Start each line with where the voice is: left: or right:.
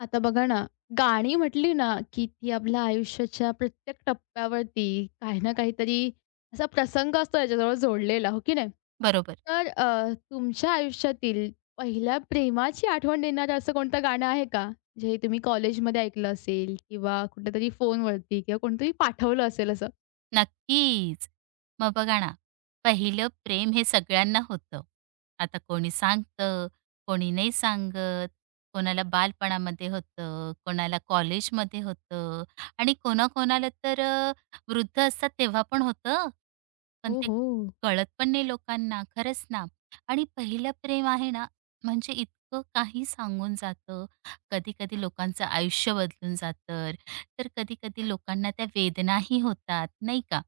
left: आता बघा ना, गाणी म्हटली ना, की ती आपल्या आयुष्याच्या प्रत्येक टप्प्यावरती काही ना काहीतरी असा प्रसंग असतो याच्याजवळ जोडलेला, हो की नाही?
right: बरोबर.
left: तर तुमच्या आयुष्यातील पहिल्या प्रेमाची आठवण देणारं असं कोणतं गाणं आहे का? जे तुम्ही कॉलेजमध्ये ऐकलं असेल किंवा कुठेतरी फोनवरती किंवा कोणीतरी पाठवलं असेल असं?
right: नक्कीच. मग बघा ना, पहिलं प्रेम हे सगळ्यांना होतं. आता कोणी सांगतं, कोणी नाही सांगत. कोणाला बालपणामध्ये होतं, कोणाला कॉलेजमध्ये होतं आणि कोणाकोणाला तर वृद्ध असतात तेव्हा पण होतं. पण ते
left: ओहो!
right: कळत पण नाही लोकांना. खरंच ना. आणि पहिलं प्रेम आहे ना, म्हणजे इतकं काही सांगून जातं. कधी-कधी लोकांचं आयुष्य बदलून जातं. तर कधी-कधी लोकांना त्या वेदनाही होतात, नाही का?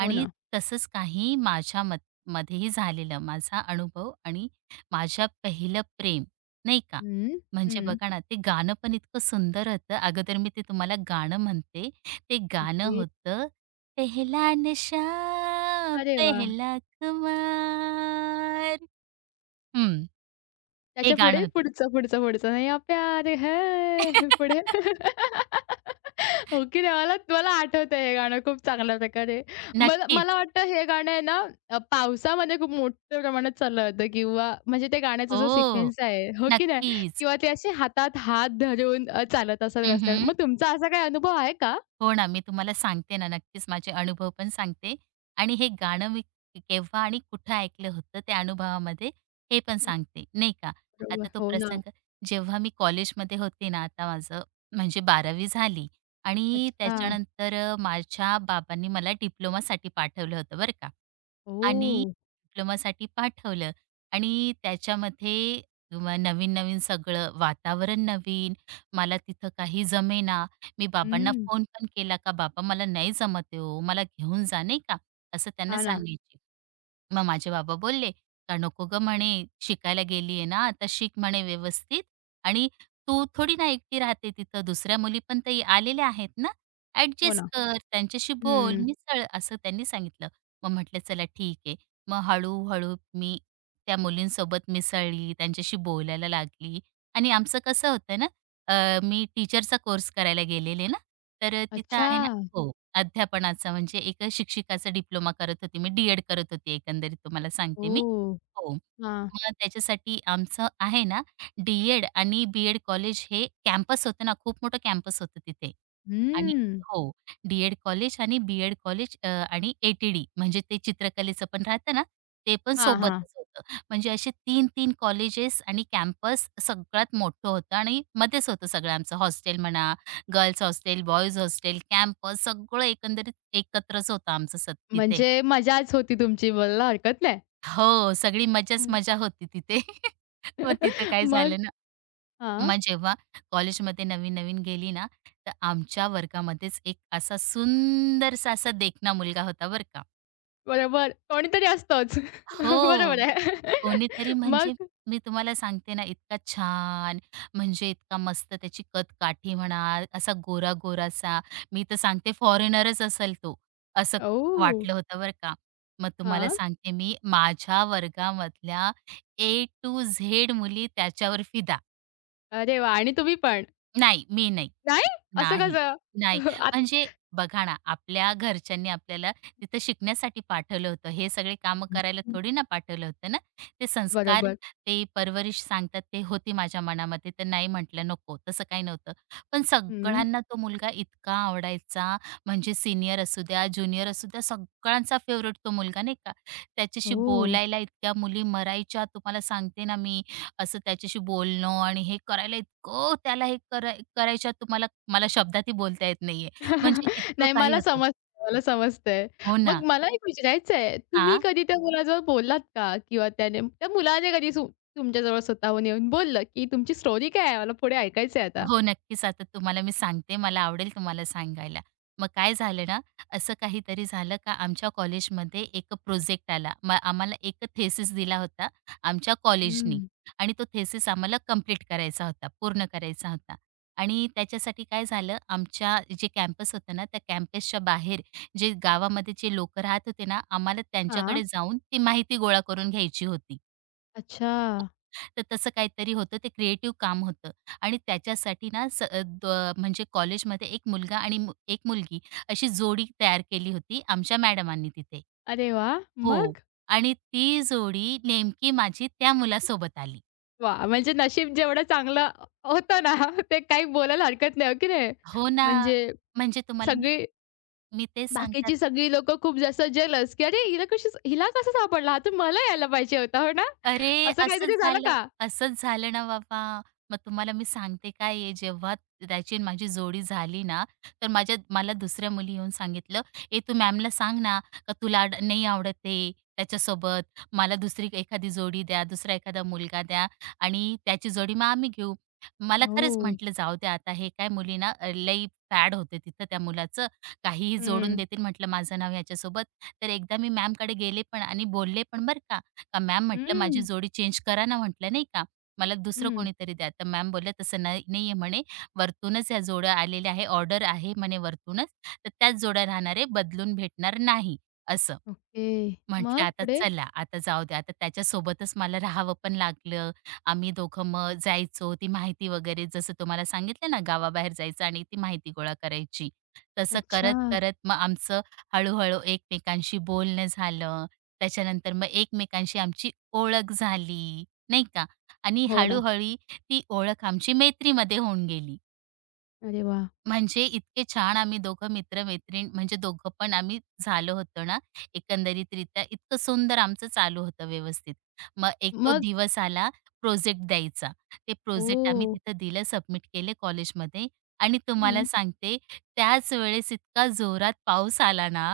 left: हो हो ना.
right: तसंच काही माझ्या मध्येही झालेलं. माझा अनुभव आणि माझ्या पहिलं प्रेम, नाही का?
left: हं.
right: म्हणजे
left: हं.
right: बघा ना, ते गाणं पण इतकं सुंदर होतं. अगोदर मी ते तुम्हाला गाणं म्हणते. ते गाणं
left: ओके.
right: होतं, "पहला नशा
left: अरे वाह!
right: पेहला खुमार". हं, हे गाणं
left: त्याच्यापुढे
right: होतं.
left: पुढचं, पुढचं, पुढचं नया प्यार है पुढे. ओके ना, मला मला आठवतंय हे गाणं खूप चांगल्या प्रकारे. मला मला
right: नक्कीच.
left: वाटतं हे गाणं आहे ना, पावसामध्ये खूप मोठ्या प्रमाणात चाललं होतं किंवा म्हणजे ते गाण्याचा जो
right: हो,
left: सिक्वेन्स आहे, हो की नाही?
right: नक्कीच.
left: किंवा ते असे हातात हात धरून चालत असाल रस्त्यावर.
right: हं,
left: मग तुमचा असा काही अनुभव आहे का?
right: हो ना, मी तुम्हाला सांगते ना, नक्कीच माझे अनुभव पण सांगते आणि हे गाणं मी केव्हा आणि कुठं ऐकलं होतं त्या अनुभवामध्ये हे पण
left: हं.
right: सांगते, नाही का.
left: बरोबर.
right: आता तो
left: हो ना.
right: प्रसंग जेव्हा मी कॉलेजमध्ये होते ना, आता माझं म्हणजे 12वी झाली आणि
left: अच्छा.
right: त्याच्यानंतर माझ्या बाबांनी मला डिप्लोमासाठी पाठवलं होतं बरं का. आणि
left: ओह!
right: डिप्लोमासाठी पाठवलं आणि त्याच्यामध्ये नवीन-नवीन सगळं वातावरण नवीन, मला तिथं काही जमेना. मी बाबांना
left: हं.
right: फोन पण केला का, "बाबा मला नाही जमत आहे हो, मला घेऊन जा," नाही का, असं त्यांना
left: हां ना.
right: सांगायची. मग माझे बाबा बोलले, "का नको गं म्हणे, शिकायला गेली आहे ना, आता शिक म्हणे व्यवस्थित आणि तू थोडी ना एकटी राहते तिथं, दुसऱ्या मुली पण तर आलेल्या आहेत ना,
left: हो
right: ॲडजस्ट
left: ना.
right: कर, त्यांच्याशी बोल,
left: हं.
right: मिसळ." असं त्यांनी सांगितलं. मग म्हटलं चला ठीक आहे. मग हळू मी त्या मुलींसोबत मिसळली, त्यांच्याशी बोलायला लागली आणि आमचं कसं होतं ना, मी टीचरचा कोर्स करायला गेलेले ना, तर तिथं
left: अच्छा.
right: आहे ना. हो. अध्यापनाचा म्हणजे एक शिक्षिकाचा डिप्लोमा करत होते मी, डी-एड करत होते एकंदरीत तुम्हाला सांगते मी.
left: ओह!
right: हो.
left: हां.
right: मग त्याच्यासाठी आमचं आहे ना, डी-एड आणि बी कॉलेज हे कॅम्पस होतं ना, खूप मोठं कॅम्पस होतं तिथे. आणि
left: हम्म.
right: हो, डी कॉलेज आणि बी कॉलेज आणि ए म्हणजे ते चित्रकलेचं पण राहतं ना, ते पण
left: हां, हां.
right: सोबतच होतं. म्हणजे असे 3-3 कॉलेजेस आणि कॅम्पस सगळ्यात मोठं होतं आणि मध्येच होतं सगळं आमचं हॉस्टेल म्हणा, girls hostel, boys hostel, campus सगळं एकंदरीत एकत्रच होतं आमचं सत तिथे.
left: म्हणजे मजाच होती तुमची, बोलायला हरकत नाही.
right: हो, सगळी मजाच
left: हं.
right: मजा होती तिथे. मग तिथं काय
left: मग,
right: झालं ना,
left: हां,
right: मग जेव्हा कॉलेजमध्ये नवीन-नवीन गेली ना, तर आमच्या वर्गामध्येच एक असा सुंदरसा असा देखना मुलगा होता बरं का.
left: बरोबर. कोणीतरी असतोच. बरोबर
right: हो.
left: आहे.
right: कोणीतरी म्हणजे
left: मग
right: मी तुम्हाला सांगते ना, इतका छान, म्हणजे इतका मस्त त्याची काठी म्हणा, असा गोरा-गोरासा. मी तर सांगते फॉरेनरच असेल तो, असं
left: ओह!
right: वाटलं होतं बरं का. मग तुम्हाला
left: हां.
right: सांगते मी, माझ्या वर्गामधल्या ए टू झेड मुली त्याच्यावर फिदा.
left: अरे वाह! आणि तुम्ही पण?
right: नाही, मी नाही.
left: नाही? असं
right: नाही,
left: कसं?
right: नाही.
left: आत,
right: म्हणजे बघा ना, आपल्या घरच्यांनी आपल्याला तिथं शिकण्यासाठी पाठवलं होतं. हे सगळे कामं करायला
left: हं.
right: थोडी ना पाठवलं होतं ना. ते संस्कार,
left: बरोबर.
right: ते परवरिश सांगतात ते होती माझ्या मनामध्ये. तर नाही म्हटलं नको, तसं काही नव्हतं. पण
left: हं.
right: सगळ्यांना तो मुलगा इतका आवडायचा. म्हणजे सीनियर असू द्या, ज्युनियर असू द्या, सगळ्यांचा फेव्हरेट तो मुलगा नाही का. त्याच्याशी
left: ओह!
right: बोलायला इतक्या मुली मरायच्या तुम्हाला सांगते ना मी. असं त्याच्याशी बोलणं आणि हे करायला इतकं त्याला हे करायच्या तुम्हाला. मला शब्दातही बोलता येत नाहीये. म्हणजे इतकं
left: नाही,
right: काही
left: मला
right: होतं.
left: समजतंय, मला समजतंय.
right: हो
left: मग
right: ना.
left: मला एक विचारायचंय, तुम्ही
right: हां.
left: कधी त्या मुलाजवळ बोललात का? किंवा त्याने त्या मुलाने कधी सु तुमच्याजवळ स्वतःहून येऊन बोललं, की तुमची स्टोरी काय आहे? मला पुढे ऐकायचंय आता?
right: हो, नक्कीच. आता तुम्हाला मी सांगते, मला आवडेल तुम्हाला सांगायला. मग काय झालं ना, असं काहीतरी झालं का आमच्या कॉलेजमध्ये एक प्रोजेक्ट आला. मग आम्हाला एक थेसिस दिला होता आमच्या कॉलेजनी
left: हं.
right: आणि तो थेसिस आम्हाला कंप्लीट करायचा होता, पूर्ण करायचा होता. आणि त्याच्यासाठी काय झालं, आमच्या जे कॅम्पस होतं ना, त्या कॅम्पसच्या बाहेर जे गावामध्ये जे लोकं राहत होते ना, आम्हाला
left: हां.
right: त्यांच्याकडे जाऊन ती माहिती गोळा करून घ्यायची होती.
left: अच्छा.
right: तर तसं काहीतरी होतं, ते क्रिएटिव्ह काम होतं आणि त्याच्यासाठी ना स अ, द म्हणजे कॉलेजमध्ये एक मुलगा आणि एक मुलगी अशी जोडी तयार केली होती आमच्या मॅडमांनी तिथे.
left: अरे वाह!
right: हो.
left: मग?
right: आणि ती जोडी नेमकी माझी त्या मुलासोबत आली.
left: वाह! म्हणजे नशीब जेवढं चांगलं होतं ना, ते काही बोलायला हरकत नाही, हो की नाही?
right: हो ना.
left: म्हणजे
right: म्हणजे तुम्हाला मी
left: सगळी
right: मी तेच सांगतात.
left: बाकीची सगळी लोकं खूप जास्त जेलस, की "अरे हिला कशी हिला कसं सापडला? हा तर मला यायला पाहिजे होता." हो ना?
right: अरे,
left: असं
right: असंच
left: काहीतरी झालं
right: झालं,
left: का?
right: असंच झालं ना बाबा. मग तुम्हाला मी सांगते काय आहे, जेव्हा त्याची आणि माझी जोडी झाली ना, तर माझ्या मला दुसऱ्या मुली येऊन सांगितलं, "ए, तू मॅमला सांग ना, का तुला नाही आवडत आहे त्याच्यासोबत. मला दुसरी एखादी जोडी द्या, दुसरा एखादा मुलगा द्या आणि त्याची जोडी मग आम्ही घेऊ." मला
left: हो.
right: खरंच म्हटलं, "जाऊ द्या आता हे काय मुलींना लई फॅड होते तिथं त्या मुलाचं. काहीही जोडून
left: हं.
right: देतील." म्हटलं, "माझं नाव ह्याच्यासोबत." तर एकदा मी मॅमकडे गेले पण आणि बोलले पण बरं का. का मॅम म्हटलं
left: हं,
right: माझी जोडी चेंज करा ना म्हटलं नाही का. मला दुसरं
left: हं.
right: कोणीतरी द्या. तर मॅम बोलल्या तसं नाही नाहीये म्हणे, वरतूनच या जोड्या आलेल्या आहे. ऑर्डर आहे म्हणे वरतूनच. तर त्याच जोड्या राहणार आहे, बदलून भेटणार नाही असं.
left: ओके.
right: म्हटलं
left: मग
right: आता
left: पुढे?
right: चला, आता जाऊ दे, आता त्याच्यासोबतच मला राहावं पण लागलं. आम्ही दोघं मग जायचो. ती माहिती वगैरे जसं तुम्हाला सांगितलं ना, गावाबाहेर जायचं आणि ती माहिती गोळा करायची. तसं
left: अच्छा.
right: करत-करत मग आमचं हळू-हळू एकमेकांशी बोलणं झालं. त्याच्यानंतर मग एकमेकांशी आमची ओळख झाली, नाही का? आणि
left: हो
right: हळू
left: ना.
right: ती ओळख आमची मैत्रीमध्ये होऊन गेली.
left: अरे वाह!
right: म्हणजे इतके छान आम्ही दोघं मित्र-मैत्रीण म्हणजे दोघं पण आम्ही झालो होतो ना, एकंदरीतरित्या इतकं सुंदर आमचं चालू होतं व्यवस्थित. मग एक तो
left: मग
right: दिवस आला प्रोजेक्ट द्यायचा. ते प्रोजेक्ट आम्ही
left: ओह!
right: तिथं दिलं, सबमिट केले कॉलेजमध्ये आणि तुम्हाला
left: हं.
right: सांगते त्याच वेळेस इतका जोरात पाऊस आला ना.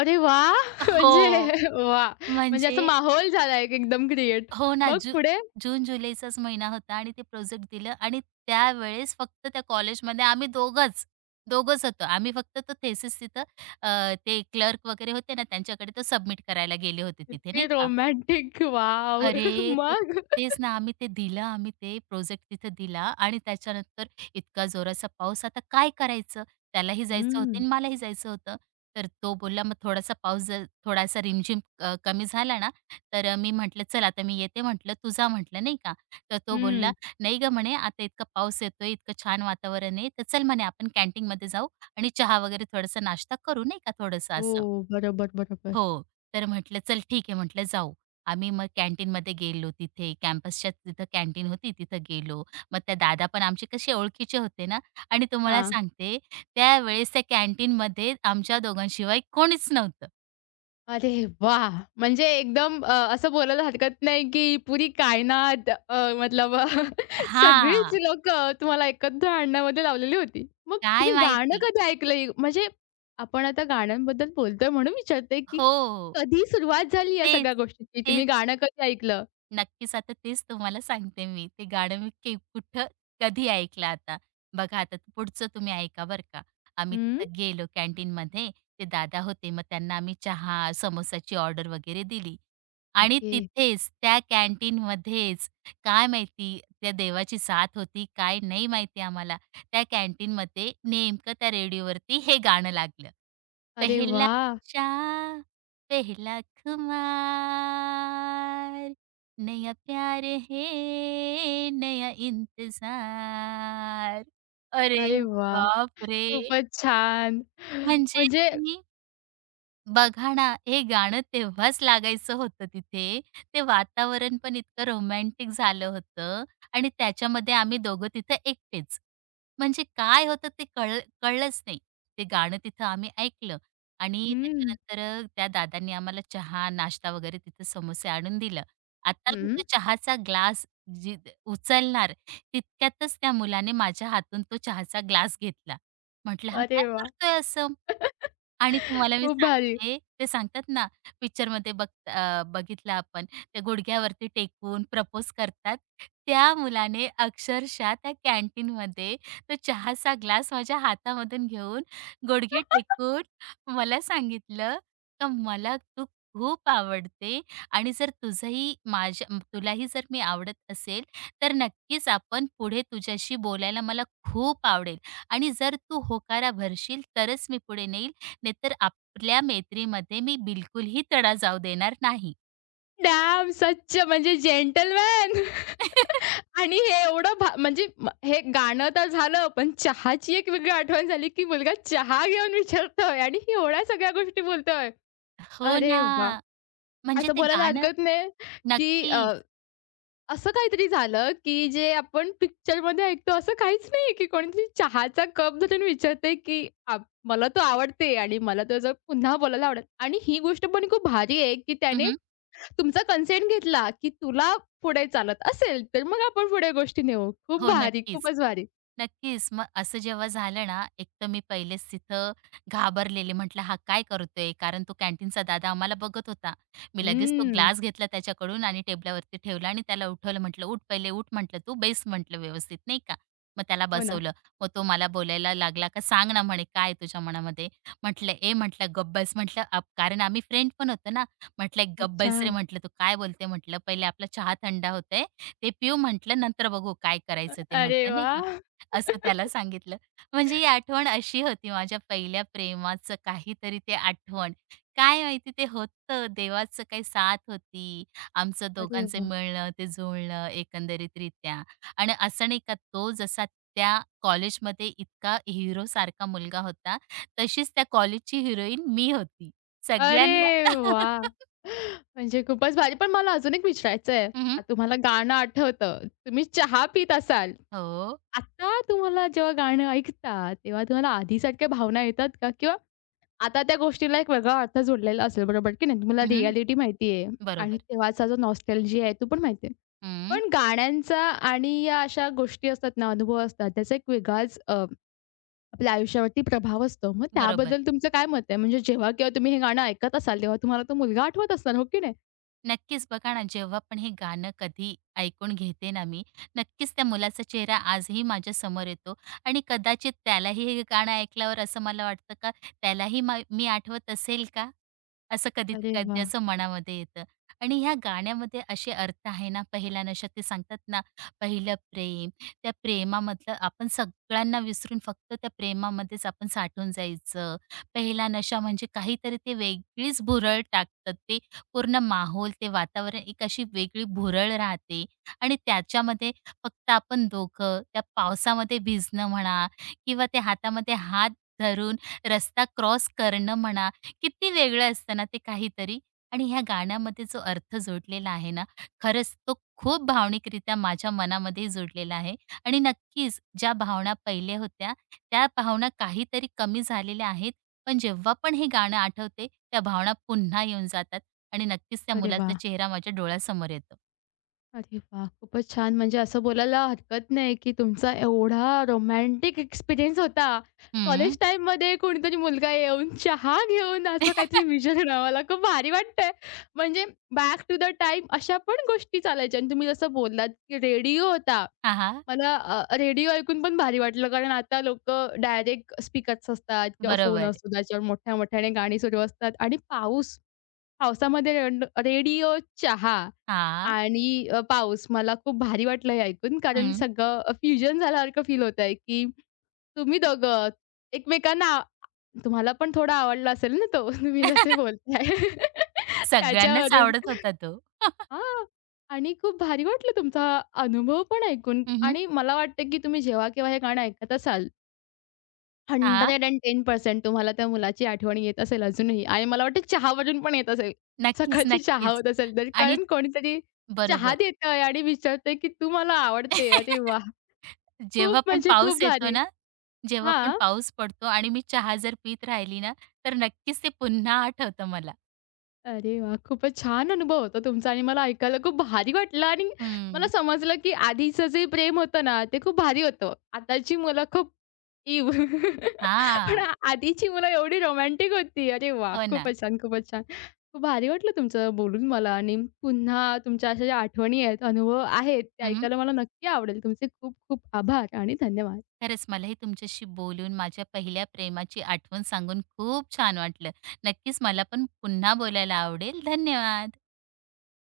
left: अरे वाह!
right: हो,
left: म्हणजे वाह! म्हणजे असं
right: म्हणजे
left: माहोल झाला एक एकदम क्रिएट.
right: हो ना.
left: मग पुढे?
right: जून-जुलैचाच महिना होता आणि ते प्रोजेक्ट दिलं आणि त्यावेळेस फक्त त्या कॉलेजमध्ये आम्ही दोघंच होतो. आम्ही फक्त तो थेसिस तिथं ते क्लर्क वगैरे होते ना, त्यांच्याकडे तो सबमिट करायला गेले होते तिथे,
left: किती
right: नाही का.
left: रोमॅन्टिक. वॉव!
right: अरे! तो
left: मग?
right: तेच ना, आम्ही ते दिलं, आम्ही ते प्रोजेक्ट तिथे दिला आणि त्याच्यानंतर इतका जोराचा पाऊस. आता काय करायचं? त्यालाही जायचं होतं
left: हं.
right: आणि मलाही जायचं होतं. तर तो बोलला, "मग थोडासा पाऊस जर थोडासा रिमझिम कमी झाला ना, तर मी म्हटलं, "चल आता मी येते," म्हटलं, "तू म्हटलं, नाही का. तर तो बोलला,
left: हं.
right: "नाही गं," म्हणे, "आता इतका पाऊस येतोय, इतकं छान वातावरण आहे, तर चल," म्हणे, "आपण कॅन्टीनमध्ये जाऊ आणि चहा वगैरे थोडासा नाश्ता करू," नाही का, थोडंसं असं.
left: हो. बरोबर, बरोबर.
right: हो. तर म्हटलं चल ठीक आहे म्हटलं जाऊ. आम्ही मग कॅन्टीनमध्ये गेलो, तिथे कॅम्पसच्या तिथं कॅन्टीन होती तिथं गेलो. मग त्या दादा पण आमचे कसे ओळखीचे होते ना आणि तुम्हाला
left: हां.
right: सांगते त्यावेळेस त्या कॅन्टीनमध्ये आमच्या दोघांशिवाय कोणीच नव्हतं.
left: अरे वाह! म्हणजे एकदम असं बोलायला हरकत नाही, की पुरी कायनात मतलब सगळीच
right: हां.
left: लोकं तुम्हाला एकत्र आणण्यामध्ये लावलेली होती. मग
right: काय
left: तुम्ही गाणं
right: माहिती?
left: कधी ऐकलंय? म्हणजे आपण आता गाण्यांबद्दल बोलतोय म्हणून विचारते, की
right: हो.
left: कधी सुरुवात झाली या
right: तेच.
left: सगळ्या गोष्टीची? तुम्ही
right: तेच.
left: गाणं कधी ऐकलं?
right: नक्कीच, आता तेच तुम्हाला सांगते मी. ते गाणं मी कुठं, कधी ऐकलं आता. बघा आता पुढचं तुम्ही ऐका बरं का. आम्ही
left: हं.
right: तिथं गेलो कॅन्टीनमध्ये. ते दादा होते, मग त्यांना आम्ही चहा, समोसाची ऑर्डर वगैरे दिली. आणि
left: ओके.
right: तिथेच त्या कॅन्टीनमध्येच काय माहिती त्या देवाची साथ होती, काय नाही माहिती आम्हाला. त्या कॅन्टीनमध्ये नेमकं त्या रेडिओवरती हे गाणं लागलं.
left: अरे
right: "पेहला
left: वाह!
right: नशा, पेहला खुमार. नया प्यार है नया इंतजार." अरे
left: अरे वाह!
right: बापरे!
left: खूपच छान.
right: म्हणजे
left: म्हणजे
right: तुम्ही बघा ना, हे गाणं तेव्हाच लागायचं होतं तिथे. ते वातावरण पण इतकं रोमॅन्टिक झालं होतं आणि त्याच्यामध्ये आम्ही दोघं तिथं एकटेच. म्हणजे काय होतं ते कळलंच नाही. ते गाणं तिथं आम्ही ऐकलं आणि
left: हं.
right: त्याच्यानंतर त्या दादांनी आम्हाला चहा, नाश्ता वगैरे तिथं समोसे आणून दिलं. आता मी
left: हं.
right: तो चहाचा ग्लास जी उचलणार तितक्यातच त्या मुलाने माझ्या हातून तो चहाचा ग्लास घेतला. म्हटलं, "हा काय
left: अरे वाह!
right: करतोय असं?" आणि तुम्हाला मी
left: खूप भारी.
right: सांगते ते सांगतात ना पिक्चरमध्ये बघितलं आपण ते गुडघ्यावरती टेकून प्रपोज करतात. त्या मुलाने अक्षरशः त्या कॅन्टीनमध्ये तो चहाचा ग्लास माझ्या हातामधून घेऊन गुडघे टेकून मला सांगितलं, "का मला तू खूप आवडते आणि जर तुझंही माझ्या तुलाही जर मी आवडत असेल, तर नक्कीच आपण पुढे तुझ्याशी बोलायला मला खूप आवडेल आणि जर तू होकारा भरशील तरच मी पुढे नेईल, नाहीतर आपल्या मैत्रीमध्ये मी बिलकुलही तडा जाऊ देणार नाही."
left: डॅम! सच्च म्हणजे जेंटलमॅन. आणि हे एवढं भा म्हणजे म हे गाणं तर झालं, पण चहाची एक वेगळी आठवण झाली, की मुलगा चहा घेऊन विचारतोय आणि एवढ्या सगळ्या गोष्टी बोलतोय.
right: हो
left: अरे
right: ना.
left: वाह!
right: म्हणजे
left: असं
right: ते
left: बोलायला
right: गाणं
left: हरकत नाही, की
right: नक्कीच.
left: असं काहीतरी झालं, की जे आपण पिक्चरमध्ये ऐकतो असं काहीच नाहीये, की कोणीतरी चहाचा कप धरून विचारतंय, की आप "मला तू आवडते आणि मला तुझं पुन्हा बोलायला आवडेल." आणि ही गोष्ट पण खूप भारी आहे, की त्याने तुमचा कन्सेंट घेतला, की तुला पुढे चालत असेल, तर मग आपण पुढे गोष्टी नेऊ. खूप
right: हो,
left: भारी,
right: नक्कीच.
left: खूपच भारी.
right: नक्कीच. मग असं जेव्हा झालं ना, एक तर मी पहिलेच तिथं घाबरलेले. म्हटलं, "हा काय करतोय?" कारण तो कॅन्टीनचा दादा आम्हाला बघत होता. मी लगेच तो
left: हम्म.
right: ग्लास घेतला त्याच्याकडून आणि टेबलावरती ठेवला आणि त्याला उठवलं. म्हटलं, "उठ पहिले, उठ," म्हटलं, "तू बेस," म्हटलं, "व्यवस्थित," नाही का. मग त्याला
left: हो ना.
right: बसवलं. मग तो मला बोलायला लागला, "का सांग ना," म्हणे, "काय आहे तुझ्या मनामध्ये?" म्हटलं, "ए," म्हटलं, "गप्प म्हटलं, "आप" कारण आम्ही फ्रेंड पण होतो ना. म्हटलं, "गप्प
left: अच्छा.
right: रे," म्हटलं, "तू काय बोलते?" म्हटलं, "पहिले आपला चहा थंडा होतोय, ते पिऊ म्हटलं, "नंतर बघू काय करायचं ते,"
left: अरे
right: म्हटलं नाही का.
left: वाह!
right: असं त्याला सांगितलं. म्हणजे ही आठवण अशी होती माझ्या पहिल्या प्रेमाचं काहीतरी ते आठवण. काय माहिती ते होतं, देवाचं काही साथ होती. आमचं
left: अरे वाह!
right: दोघांचं मिळणं, ते जुळणं एकंदरीतरित्या. आणि असं नाही का, तो जसा त्या कॉलेजमध्ये इतका हिरोसारखा मुलगा होता, तशीच त्या कॉलेजची हिरोईन मी होती. सगळ्यांना
left: अरे वाह! म्हणजे खूपच भारी. पण मला अजून एक विचारायचं आहे.
right: हं,
left: तुम्हाला गाणं आठवतं, तुम्ही चहा पीत असाल.
right: हो.
left: आता तुम्हाला जेव्हा गाणं ऐकता, तेव्हा तुम्हाला आधीसारख्या भावना येतात का? किंवा आता त्या गोष्टीला एक वेगळा अर्थ जोडलेला असेल, बरोबर की नाही? तुम्हाला
right: हं,
left: रिॲलिटी माहिती आहे आणि
right: बरोबर.
left: तेव्हाचा जो नॉस्टॅल्जिया आहे, तो पण माहिती आहे.
right: हं,
left: पण गाण्यांचा आणि या अशा गोष्टी असतात ना, अनुभव असतात, त्याचा एक वेगळाच आपल्या आयुष्यावरती प्रभाव असतो. मग
right: बरोबर.
left: त्याबद्दल तुमचं काय मत आहे? म्हणजे जेव्हा केव्हा तुम्ही हे गाणं ऐकत असाल, तेव्हा तुम्हाला तो मुलगा आठवत असणार, हो की नाही?
right: नक्कीच बघा ना, जेव्हा पण हे गाणं कधी ऐकून घेते ना मी, नक्कीच त्या मुलाचा चेहरा आजही माझ्यासमोर येतो आणि कदाचित त्यालाही हे गाणं ऐकल्यावर असं मला वाटतं का, त्यालाही मी आठवत असेल का? असं कधी
left: अरे
right: कधी
left: वाह!
right: असं मनामध्ये येतं. आणि ह्या गाण्यामध्ये असे अर्थ आहे ना, पहिल्या नशा ते सांगतात ना, पहिलं प्रेम, त्या प्रेमामधलं आपण सगळ्यांना विसरून फक्त त्या प्रेमामध्येच आपण साठून जायचं. पहिला नशा म्हणजे काहीतरी ते वेगळीच भुरळ टाकतं, ते पूर्ण माहोल, ते वातावरण एक अशी वेगळी भुरळ राहते आणि त्याच्यामध्ये फक्त आपण दोघं त्या पावसामध्ये भिजणं म्हणा किंवा ते हातामध्ये हात धरून रस्ता क्रॉस करणं म्हणा, किती वेगळं असतं ना ते काहीतरी. आणि ह्या गाण्यामध्ये जो अर्थ जोडलेला आहे ना, खरंच तो खूप भावनिकरित्या माझ्या मनामध्ये जोडलेला आहे आणि नक्कीच ज्या भावना पहिल्या होत्या, त्या भावना काहीतरी कमी झालेल्या आहेत. पण जेव्हा पण हे गाणं आठवते, त्या भावना पुन्हा येऊन जातात आणि नक्कीच त्या
left: अरे
right: मुलाचा
left: वाह!
right: चेहरा माझ्या डोळ्यासमोर येतो.
left: अरे वाह! खूपच छान. म्हणजे असं बोलायला हरकत नाही, की तुमचा एवढा रोमॅन्टिक एक्सपिरियन्स होता. कॉलेज
right: हं.
left: टाईममध्ये कोणीतरी मुलगा येऊन चहा घेऊन असं काहीतरी विचारणं मला खूप भारी वाटतंय. म्हणजे बॅक टू द टाईम अशा पण गोष्टी चालायच्या आणि तुम्ही जसं बोललात, की रेडिओ होता.
right: हां, हां.
left: मला रेडिओ ऐकून पण भारी वाटलं, कारण आता लोकं डायरेक्ट स्पीकर्स असतात किंवा फोन
right: बरोबर.
left: असतो त्याच्यावर मोठ्या-मोठ्याने गाणी सुरू असतात आणि पाऊस, पावसामध्ये रेंड रेडिओ, चहा
right: हां.
left: आणि पाऊस. मला खूप भारी वाटलं हे ऐकून, कारण
right: हं.
left: सगळं फ्युजन झाल्यासारखं फील होतंय, की तुम्ही दोघं एकमेकांना आ तुम्हाला पण थोडा आवडला असेल ना तो, तुम्ही जसे बोलताय
right: सगळ्यांनाच
left: त्याच्यावरून.
right: आवडत होता तो.
left: हां. आणि खूप भारी वाटलं तुमचा हा अनुभव पण ऐकून
right: हं, हं.
left: आणि मला वाटतं, की तुम्ही जेव्हा केव्हा हे गाणं ऐकत असाल, 110% तुम्हाला त्या मुलाची आठवण येत असेल अजूनही आणि मला वाटतं चहावरून पण येत असेल.
right: नक्कीच,
left: सकाळची चहा
right: नक्कीच.
left: होत असेल तर
right: आणि
left: कारण कोणीतरी चहा
right: बरोबर.
left: देतंय आणि विचारतंय, की "तू मला आवडते." अरे वाह!
right: जेव्हा
left: खूप
right: पण
left: म्हणजे खूप
right: पाऊस येतो
left: भारी.
right: ना, जेव्हा पण
left: हां.
right: पाऊस पडतो आणि मी चहा जर पीत राहिली ना, तर नक्कीच ते पुन्हा आठवतं मला.
left: अरे वाह! खूपच छान अनुभव होता तुमचा आणि मला ऐकायला खूप भारी वाटलं आणि मला
right: हं.
left: समजलं, की आधीचं जे प्रेम होतं ना, ते खूप भारी होतं. आताची मुलं खूप इव्ह. पण
right: हां.
left: आ- आधीची मुलं एवढी रोमॅन्टिक होती. अरे वाह!
right: हो ना.
left: खूपच छान, खूपच छान. खूप भारी वाटलं तुमचं बोलून मला आणि पुन्हा तुमच्या अशा ज्या आठवणी आहेत, अनुभव आहेत, ते ऐकायला मला नक्की आवडेल. तुमचे खूप खूप आभार आणि धन्यवाद.
right: खरंच मलाही तुमच्याशी बोलून माझ्या पहिल्या प्रेमाची आठवण सांगून खूप छान वाटलं. नक्कीच मला पण पुन्हा बोलायला आवडेल. धन्यवाद.